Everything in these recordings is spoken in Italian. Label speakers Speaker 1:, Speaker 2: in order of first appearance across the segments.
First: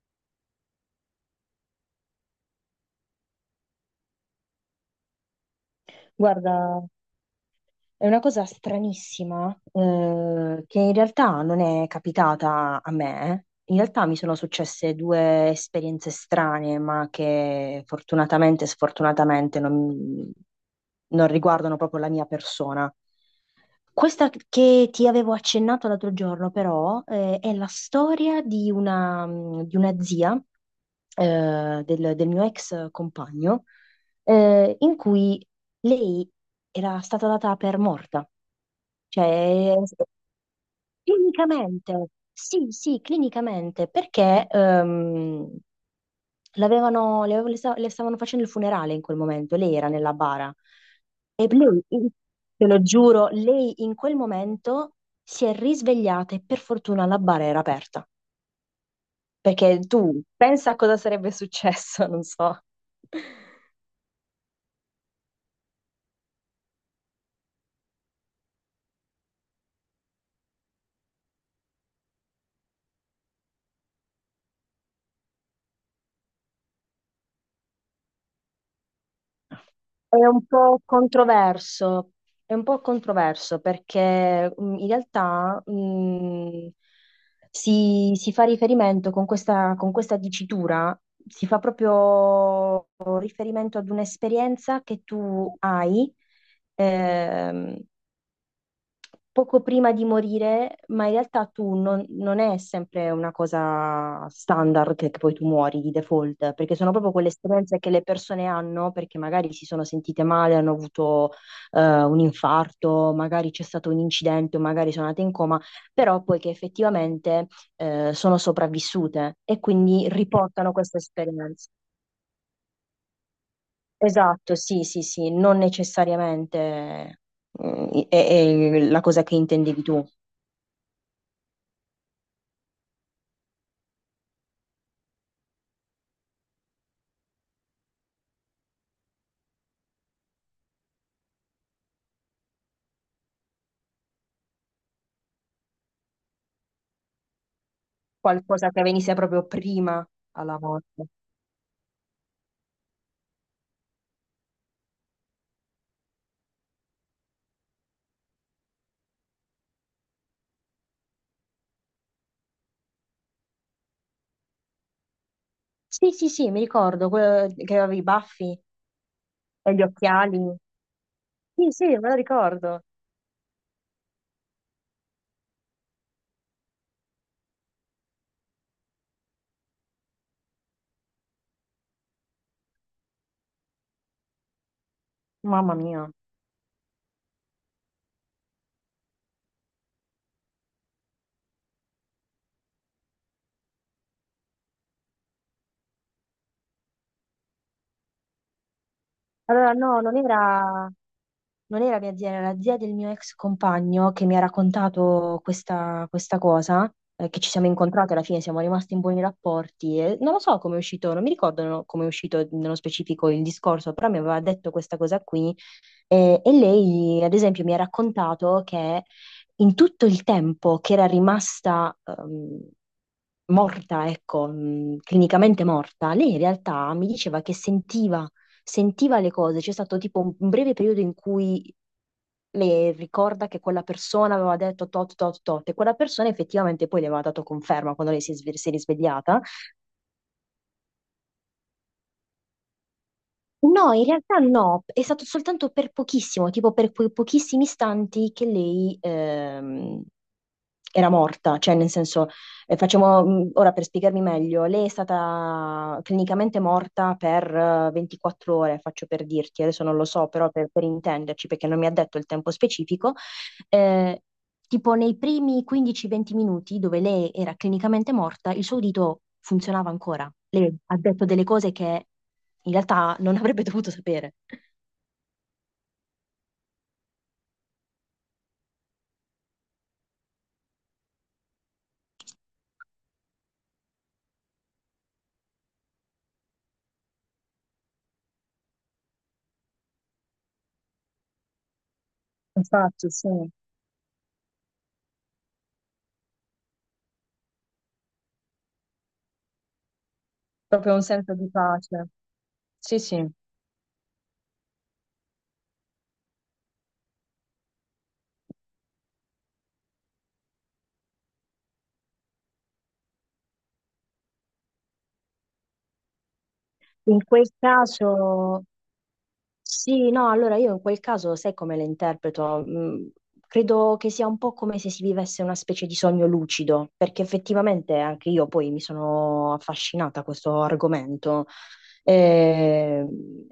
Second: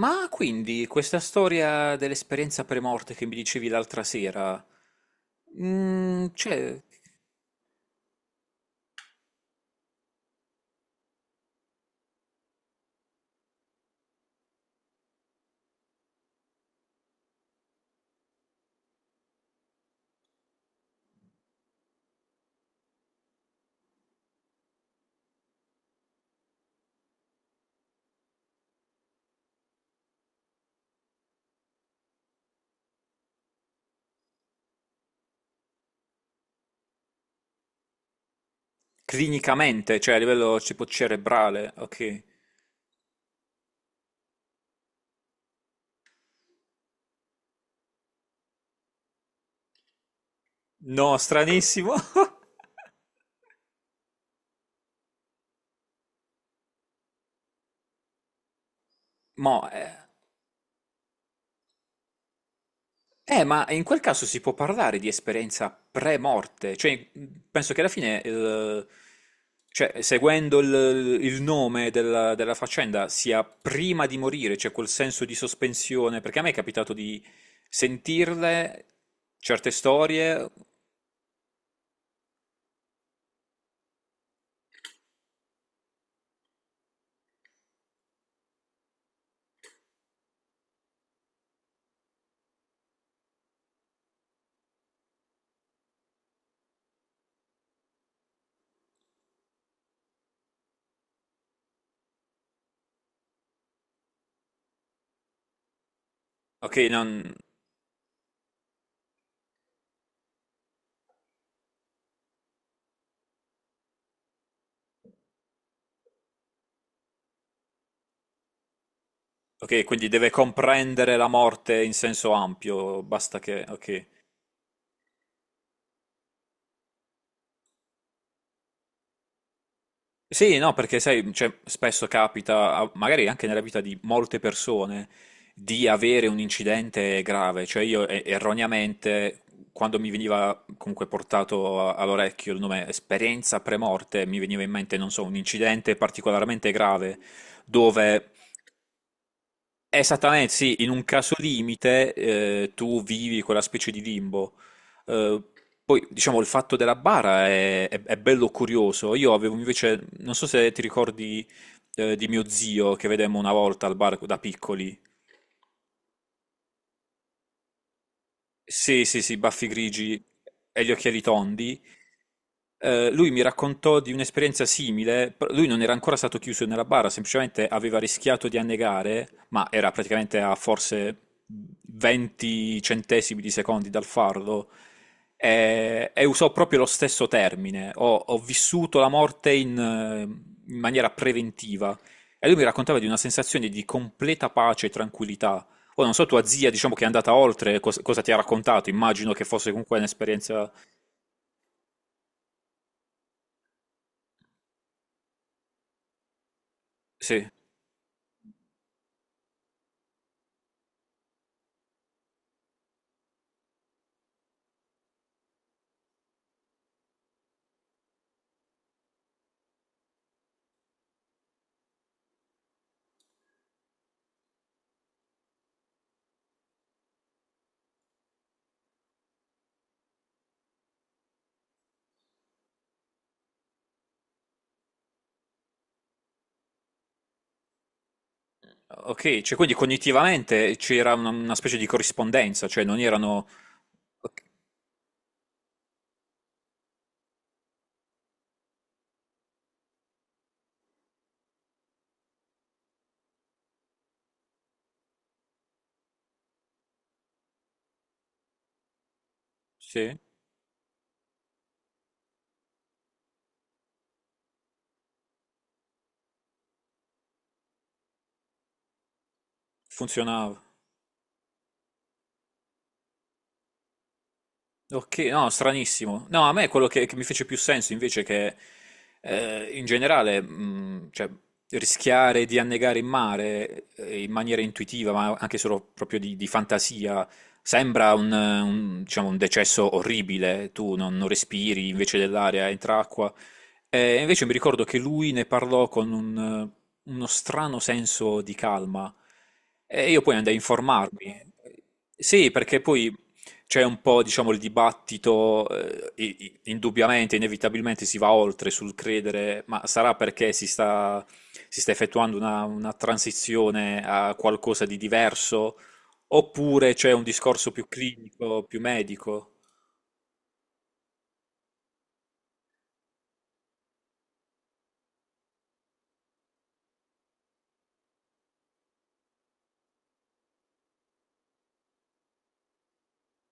Speaker 1: Ma quindi questa storia dell'esperienza premorte che mi dicevi l'altra sera,
Speaker 2: Guarda,
Speaker 1: cioè,
Speaker 2: è una cosa stranissima, che in realtà non è capitata a me. In realtà mi sono successe due esperienze strane, ma che fortunatamente e sfortunatamente non riguardano proprio la mia persona. Questa che ti avevo accennato l'altro giorno, però, è la storia di una zia del mio ex compagno, in cui lei era stata data per morta, cioè
Speaker 1: clinicamente, cioè a livello tipo cerebrale,
Speaker 2: clinicamente,
Speaker 1: ok.
Speaker 2: sì, sì, clinicamente, perché l'avevano, le, avev- le sta- le stavano facendo il funerale in quel momento, lei era nella bara
Speaker 1: No,
Speaker 2: e lei,
Speaker 1: stranissimo.
Speaker 2: te lo giuro, lei in quel momento si è risvegliata e per fortuna la bara era aperta,
Speaker 1: Mo,
Speaker 2: perché
Speaker 1: eh,
Speaker 2: tu pensa a cosa sarebbe successo, non so.
Speaker 1: ma in quel caso si può parlare di esperienza pre-morte, cioè penso che alla fine, cioè, seguendo il nome della faccenda, sia prima di morire, cioè quel senso di sospensione, perché a me è capitato di sentirle certe
Speaker 2: È un
Speaker 1: storie,
Speaker 2: po' controverso, è un po' controverso perché in realtà si fa riferimento con questa dicitura, si fa proprio riferimento ad un'esperienza che tu hai, ehm, poco prima di morire, ma in realtà tu non, non è sempre una cosa standard che poi tu muori di default, perché
Speaker 1: ok,
Speaker 2: sono proprio quelle esperienze che le persone hanno, perché magari si sono sentite male, hanno avuto un infarto, magari c'è stato un incidente, o magari sono andate in coma, però poi che effettivamente sono sopravvissute e
Speaker 1: ok,
Speaker 2: quindi
Speaker 1: quindi deve
Speaker 2: riportano questa
Speaker 1: comprendere la
Speaker 2: esperienza.
Speaker 1: morte in senso ampio, basta che, ok.
Speaker 2: Esatto, sì, sì, sì, non necessariamente mm, è la cosa che intendevi tu.
Speaker 1: Sì, no, perché sai, cioè, spesso capita, magari anche nella vita di molte persone, di avere un incidente grave. Cioè io erroneamente, quando mi veniva comunque portato all'orecchio il nome esperienza premorte, mi veniva in mente, non so, un incidente particolarmente grave dove.
Speaker 2: Qualcosa che venisse proprio prima
Speaker 1: Esattamente,
Speaker 2: alla
Speaker 1: sì, in un
Speaker 2: morte.
Speaker 1: caso limite tu vivi quella specie di limbo. Eh, Poi, diciamo, il fatto della bara è, è bello curioso. Io avevo invece, non so se ti ricordi di mio zio che vedemmo una volta al bar da piccoli.
Speaker 2: Sì, sì, sì, mi ricordo, quello che aveva i baffi
Speaker 1: Sì, sì, sì, baffi
Speaker 2: e gli
Speaker 1: grigi
Speaker 2: occhiali.
Speaker 1: e gli occhiali
Speaker 2: Sì,
Speaker 1: tondi.
Speaker 2: sì, me lo ricordo.
Speaker 1: Lui mi raccontò di un'esperienza simile. Però lui non era ancora stato chiuso nella bara, semplicemente aveva rischiato di annegare, ma era praticamente a forse 20 centesimi di secondi dal fardo.
Speaker 2: Mamma mia.
Speaker 1: E usò proprio lo stesso termine. Ho vissuto la morte in maniera preventiva. E lui mi raccontava di una sensazione di completa pace e tranquillità. Poi non so, tua zia, diciamo che è andata oltre, cosa ti ha raccontato? Immagino che fosse
Speaker 2: Allora,
Speaker 1: comunque
Speaker 2: no, non
Speaker 1: un'esperienza...
Speaker 2: era... Non era mia zia, era la zia del mio ex compagno che mi ha raccontato questa, questa cosa, che
Speaker 1: Sì,
Speaker 2: ci siamo incontrati alla fine, siamo rimasti in buoni rapporti. E non lo so come è uscito, non mi ricordo come è uscito nello specifico il discorso, però mi aveva detto questa cosa qui. Eh, e lei, ad esempio, mi ha raccontato che in tutto il tempo che era rimasta, morta, ecco, clinicamente morta, lei in realtà mi diceva che sentiva le cose, c'è stato tipo un breve periodo in cui le ricorda che quella persona aveva detto tot tot tot e quella persona effettivamente poi le aveva dato conferma quando lei si è
Speaker 1: ok,
Speaker 2: risvegliata.
Speaker 1: cioè quindi cognitivamente c'era una specie di corrispondenza, cioè non erano...
Speaker 2: No, in realtà
Speaker 1: Ok,
Speaker 2: no, è stato soltanto per pochissimo, tipo per quei pochissimi istanti che lei era morta, cioè nel senso, facciamo, ora per spiegarmi meglio, lei è stata clinicamente morta per 24 ore, faccio per dirti, adesso non lo
Speaker 1: sì,
Speaker 2: so, però per intenderci, perché non mi ha detto il tempo specifico, eh, tipo nei primi 15-20 minuti dove lei era clinicamente morta, il suo udito funzionava ancora.
Speaker 1: funzionava.
Speaker 2: Lei ha detto delle cose che in realtà non avrebbe dovuto sapere.
Speaker 1: Ok, no, stranissimo. No, a me quello che mi fece più senso invece che in generale, cioè, rischiare di annegare in mare in maniera intuitiva, ma anche solo proprio di fantasia, sembra un, diciamo, un decesso orribile. Tu non respiri, invece dell'aria entra
Speaker 2: Infatti, sì,
Speaker 1: acqua. E invece mi ricordo che lui ne parlò con uno strano senso di calma. E io poi andai a
Speaker 2: proprio un senso
Speaker 1: informarmi.
Speaker 2: di pace.
Speaker 1: Sì, perché
Speaker 2: Sì,
Speaker 1: poi
Speaker 2: sì.
Speaker 1: c'è un po', diciamo, il dibattito, indubbiamente, inevitabilmente si va oltre sul credere, ma sarà perché si sta effettuando una transizione a qualcosa di diverso, oppure c'è
Speaker 2: In
Speaker 1: un
Speaker 2: quel
Speaker 1: discorso più clinico,
Speaker 2: caso,
Speaker 1: più medico?
Speaker 2: sì, no, allora io in quel caso sai come le interpreto? Mm, credo che sia un po' come se si vivesse una specie di sogno lucido, perché effettivamente anche io poi mi sono affascinata a questo argomento. Eh,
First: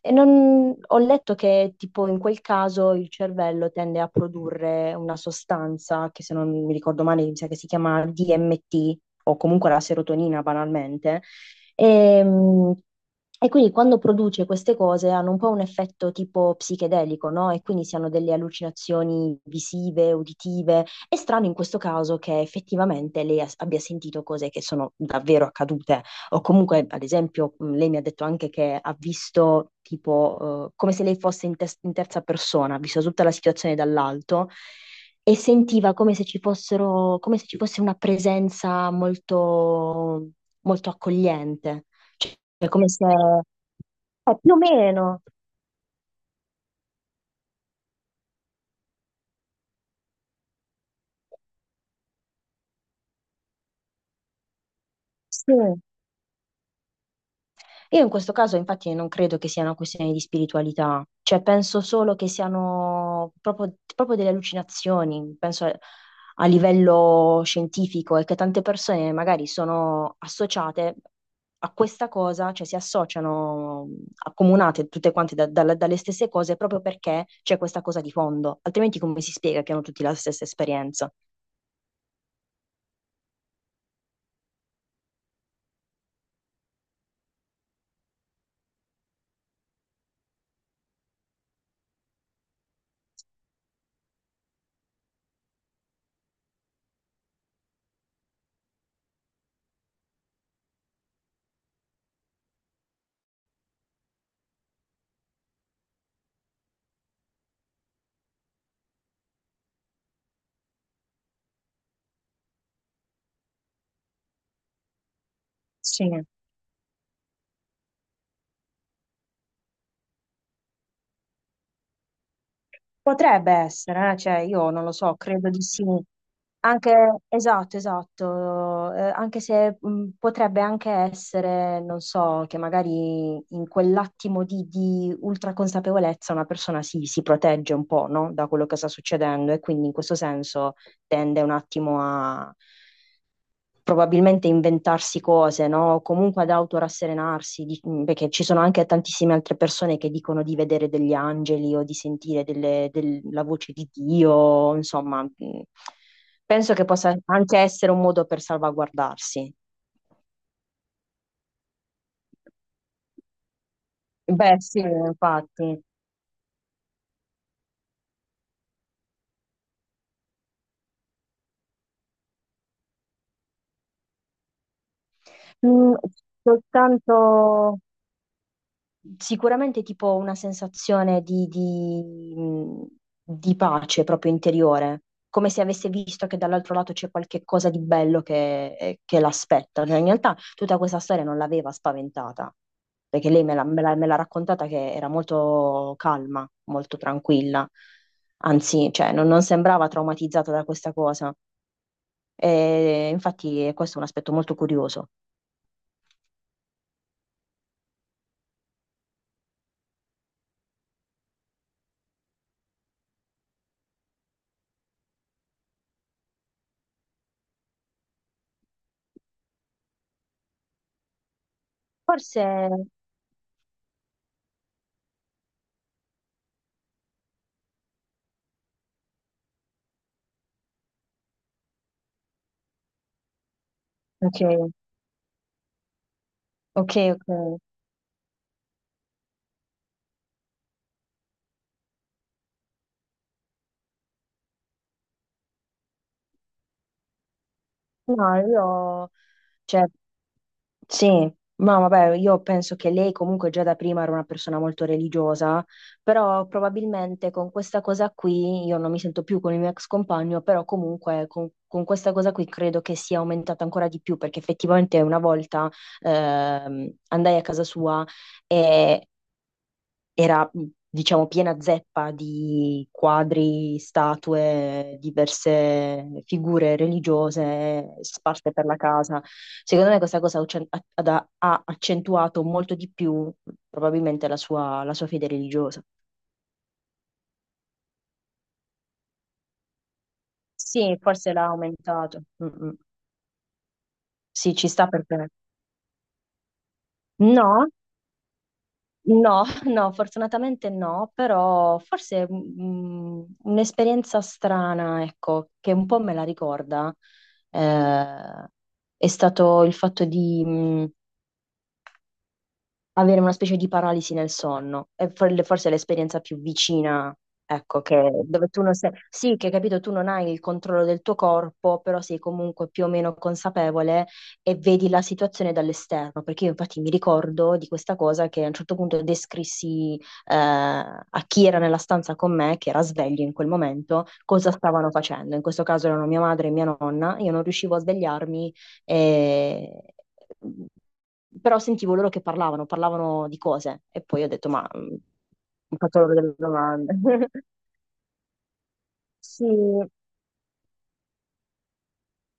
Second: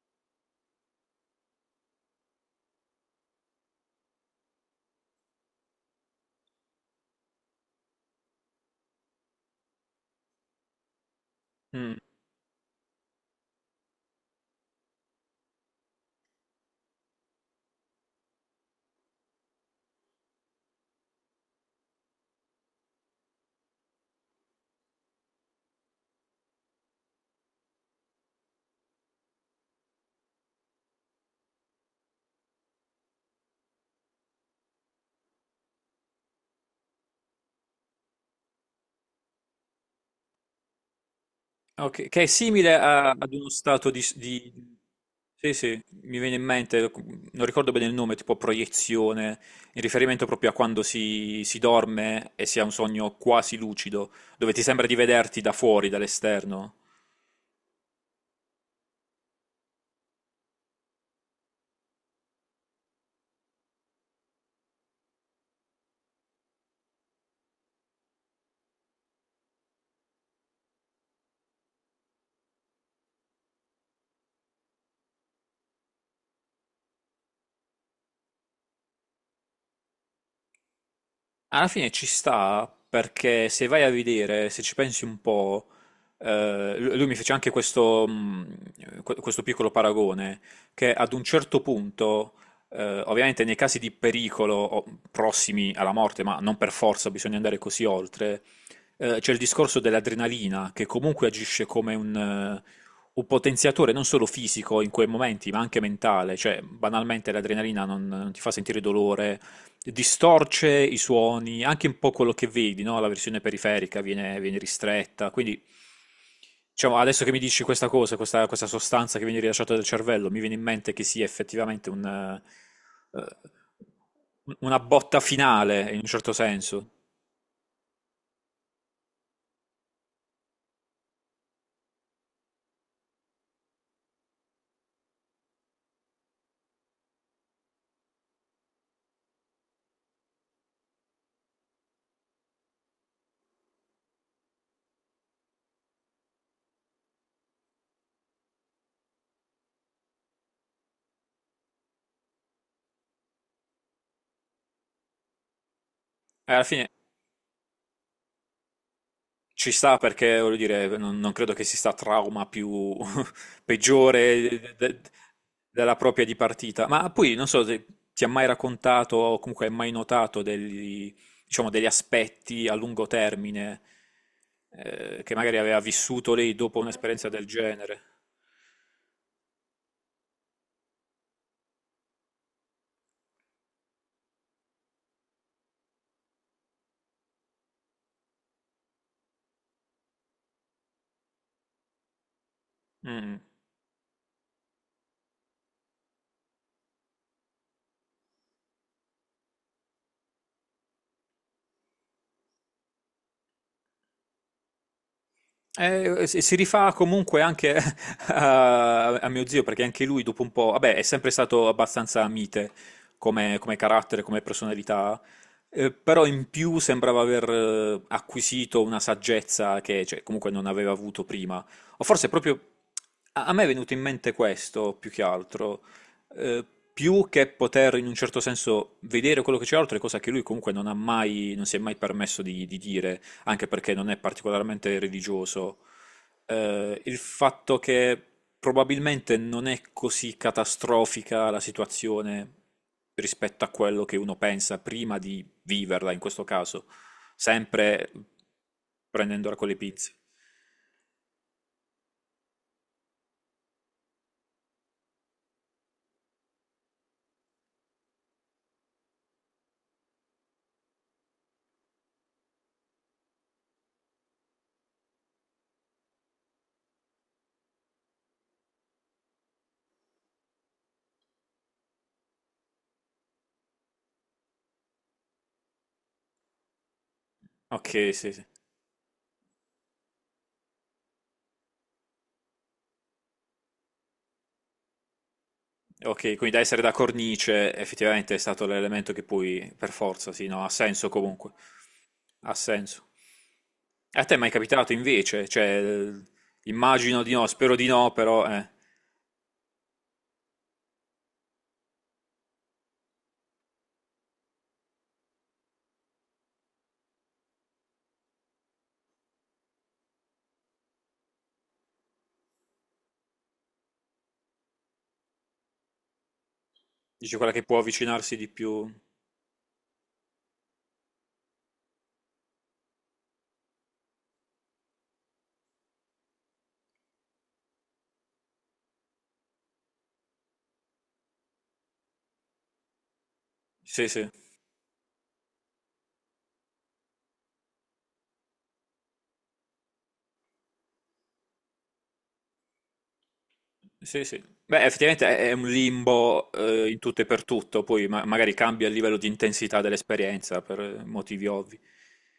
Speaker 2: E, ho letto che tipo in quel caso il cervello tende a produrre una sostanza che se non mi ricordo male mi sa che si chiama DMT o comunque la serotonina banalmente
Speaker 1: Mm.
Speaker 2: e, mh, e quindi quando produce queste cose hanno un po' un effetto tipo psichedelico, no? E quindi si hanno delle allucinazioni visive, uditive. È strano in questo caso che effettivamente lei abbia sentito cose che sono davvero accadute. O comunque, ad esempio, lei mi ha detto anche che ha visto tipo come se lei fosse in terza persona, ha visto tutta la situazione dall'alto e sentiva come se ci fossero, come se ci fosse una presenza molto accogliente,
Speaker 1: Ok, che è
Speaker 2: è
Speaker 1: simile
Speaker 2: come se...
Speaker 1: ad uno stato di, s-
Speaker 2: è più o
Speaker 1: di...
Speaker 2: meno,
Speaker 1: Sì, sì, mi viene in mente, non ricordo bene il nome, tipo proiezione, in riferimento proprio a quando si dorme e si ha un sogno quasi lucido, dove ti sembra di vederti da
Speaker 2: sì.
Speaker 1: fuori, dall'esterno.
Speaker 2: Io in questo caso infatti non credo che sia una questione di spiritualità, cioè penso solo che siano proprio, proprio delle allucinazioni, penso a, a livello scientifico e che tante persone magari sono associate a questa cosa, cioè si associano, accomunate tutte quante dalle stesse cose proprio perché c'è questa cosa di fondo, altrimenti come si spiega che hanno tutti la stessa esperienza?
Speaker 1: Alla fine ci sta perché se vai a vedere, se ci pensi un po', lui mi fece anche questo, questo piccolo paragone, che ad un certo punto, ovviamente nei casi di pericolo o prossimi alla morte, ma non per forza bisogna andare così oltre, c'è il discorso dell'adrenalina che comunque agisce come un potenziatore non solo fisico in quei momenti, ma anche mentale, cioè banalmente l'adrenalina non ti fa sentire dolore, distorce i suoni, anche un po' quello che vedi, no? La versione periferica viene ristretta, quindi
Speaker 2: Sì.
Speaker 1: diciamo, adesso che mi dici questa cosa, questa sostanza che viene rilasciata dal cervello, mi viene in mente che sia effettivamente un, eh,
Speaker 2: Potrebbe essere, cioè io
Speaker 1: una
Speaker 2: non lo so,
Speaker 1: botta
Speaker 2: credo di sì.
Speaker 1: finale, in un certo senso.
Speaker 2: Anche, esatto, esatto, anche se potrebbe anche essere, non so, che magari in quell'attimo di ultra consapevolezza una persona si protegge un po', no? Da quello che sta succedendo e quindi in questo senso tende un attimo a, probabilmente inventarsi cose, no? O comunque ad autorasserenarsi, perché ci sono anche tantissime altre persone che dicono di vedere degli angeli o di sentire la voce di Dio, insomma,
Speaker 1: E alla
Speaker 2: penso che
Speaker 1: fine
Speaker 2: possa anche essere un modo per salvaguardarsi.
Speaker 1: ci sta perché, voglio dire, non credo che si sta trauma più, peggiore
Speaker 2: Beh, sì, infatti.
Speaker 1: della propria di partita. Ma poi non so se ti ha mai raccontato o comunque hai mai notato degli, diciamo, degli aspetti a lungo termine che magari aveva
Speaker 2: Mm,
Speaker 1: vissuto lei dopo un'esperienza del
Speaker 2: soltanto...
Speaker 1: genere.
Speaker 2: Sicuramente tipo una sensazione di pace proprio interiore, come se avesse visto che dall'altro lato c'è qualche cosa di bello che l'aspetta. Cioè, in realtà tutta questa storia non l'aveva spaventata, perché
Speaker 1: Mm.
Speaker 2: lei me l'ha raccontata che era molto calma, molto tranquilla, anzi, cioè, non sembrava traumatizzata da questa cosa. E, infatti questo è un aspetto molto curioso.
Speaker 1: Si rifà comunque anche a, a mio zio, perché anche lui dopo un po', vabbè, è sempre stato abbastanza mite come carattere, come personalità, però in più sembrava aver acquisito una saggezza che, cioè, comunque non aveva avuto prima. O forse
Speaker 2: Forse...
Speaker 1: proprio a me è venuto in mente questo più che altro, eh, più che poter in un certo senso vedere quello che c'è oltre, cosa che lui comunque non ha mai, non si è mai permesso di dire anche perché non è
Speaker 2: Ok,
Speaker 1: particolarmente religioso,
Speaker 2: ok,
Speaker 1: il
Speaker 2: ok.
Speaker 1: fatto che probabilmente non è così catastrofica la situazione rispetto a quello che uno pensa prima di viverla, in questo caso, sempre
Speaker 2: No, io,
Speaker 1: prendendola con le
Speaker 2: cioè,
Speaker 1: pinze.
Speaker 2: sì, ma vabbè, io penso che lei comunque già da prima era una persona molto religiosa, però probabilmente con questa cosa qui, io non mi sento più con il mio ex compagno, però comunque con questa cosa qui credo che sia aumentata ancora di più, perché effettivamente una volta andai a casa sua e era, diciamo, piena zeppa di quadri, statue, diverse figure
Speaker 1: Ok,
Speaker 2: religiose
Speaker 1: sì, sì.
Speaker 2: sparse per la casa. Secondo me questa cosa ha uccen- ha- ha- ha accentuato molto di più probabilmente la sua fede religiosa.
Speaker 1: Ok, quindi da essere da cornice effettivamente è stato l'elemento che poi, per forza, sì, no, ha
Speaker 2: Sì,
Speaker 1: senso
Speaker 2: forse l'ha
Speaker 1: comunque.
Speaker 2: aumentato.
Speaker 1: Ha
Speaker 2: Mm, mm.
Speaker 1: senso. A te è mai
Speaker 2: Sì, ci sta
Speaker 1: capitato
Speaker 2: per te.
Speaker 1: invece? Cioè, immagino di no,
Speaker 2: No?
Speaker 1: spero di no, però,
Speaker 2: No, no, fortunatamente no, però forse mm, mm, un'esperienza strana, ecco, che un po' me la ricorda, eh, è stato il fatto di, mm, avere una specie di paralisi nel sonno. È forse l'esperienza più vicina,
Speaker 1: dici quella che può
Speaker 2: ecco, che
Speaker 1: avvicinarsi
Speaker 2: dove
Speaker 1: di
Speaker 2: tu non
Speaker 1: più.
Speaker 2: sei... Sì, che capito, tu non hai il controllo del tuo corpo, però sei comunque più o meno consapevole e vedi la situazione dall'esterno. Perché io infatti mi ricordo di questa cosa che a un certo punto descrissi a chi era nella stanza con me, che era sveglio in quel momento,
Speaker 1: Sì, sì,
Speaker 2: cosa stavano facendo. In questo caso erano mia madre e mia nonna. Io non riuscivo a svegliarmi e però sentivo loro che parlavano, parlavano di cose e poi
Speaker 1: sì,
Speaker 2: ho
Speaker 1: sì.
Speaker 2: detto, ma
Speaker 1: Beh,
Speaker 2: mm,
Speaker 1: effettivamente è un
Speaker 2: ho fatto loro delle
Speaker 1: limbo, in
Speaker 2: domande.
Speaker 1: tutto e per tutto, poi magari cambia il livello di
Speaker 2: Sì,
Speaker 1: intensità dell'esperienza per motivi ovvi.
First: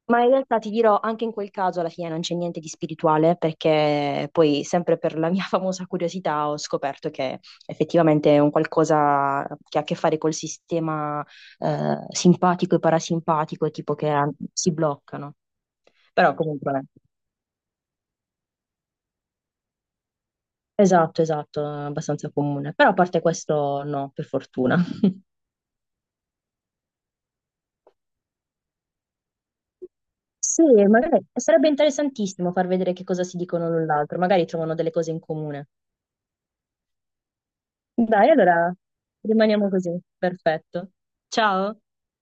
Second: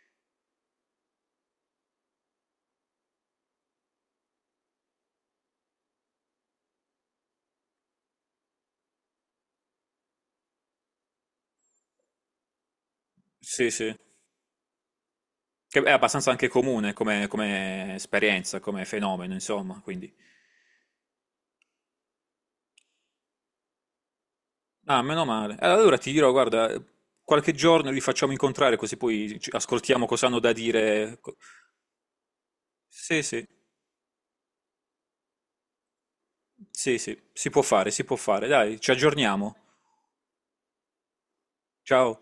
Speaker 2: ma in realtà ti dirò, anche in quel caso alla fine non c'è niente di spirituale perché poi sempre per la mia famosa curiosità ho scoperto che effettivamente è un qualcosa che ha a che fare col sistema simpatico e parasimpatico,
Speaker 1: Sì,
Speaker 2: tipo
Speaker 1: sì.
Speaker 2: che ah, si bloccano.
Speaker 1: Che è abbastanza
Speaker 2: Però
Speaker 1: anche
Speaker 2: comunque,
Speaker 1: comune come esperienza, come fenomeno, insomma, quindi.
Speaker 2: esatto, esatto, è abbastanza comune. Però a parte questo no, per fortuna.
Speaker 1: Ah, meno male. Allora ti dirò, guarda, qualche giorno li facciamo incontrare così poi ascoltiamo cosa hanno da
Speaker 2: Sì,
Speaker 1: dire.
Speaker 2: magari sarebbe interessantissimo far vedere che
Speaker 1: Sì,
Speaker 2: cosa si
Speaker 1: sì,
Speaker 2: dicono l'un l'altro, magari trovano delle cose in comune.
Speaker 1: sì, sì, si può fare, si può
Speaker 2: Dai,
Speaker 1: fare.
Speaker 2: allora
Speaker 1: Dai, ci aggiorniamo.
Speaker 2: rimaniamo così. Perfetto. Ciao.
Speaker 1: Ciao.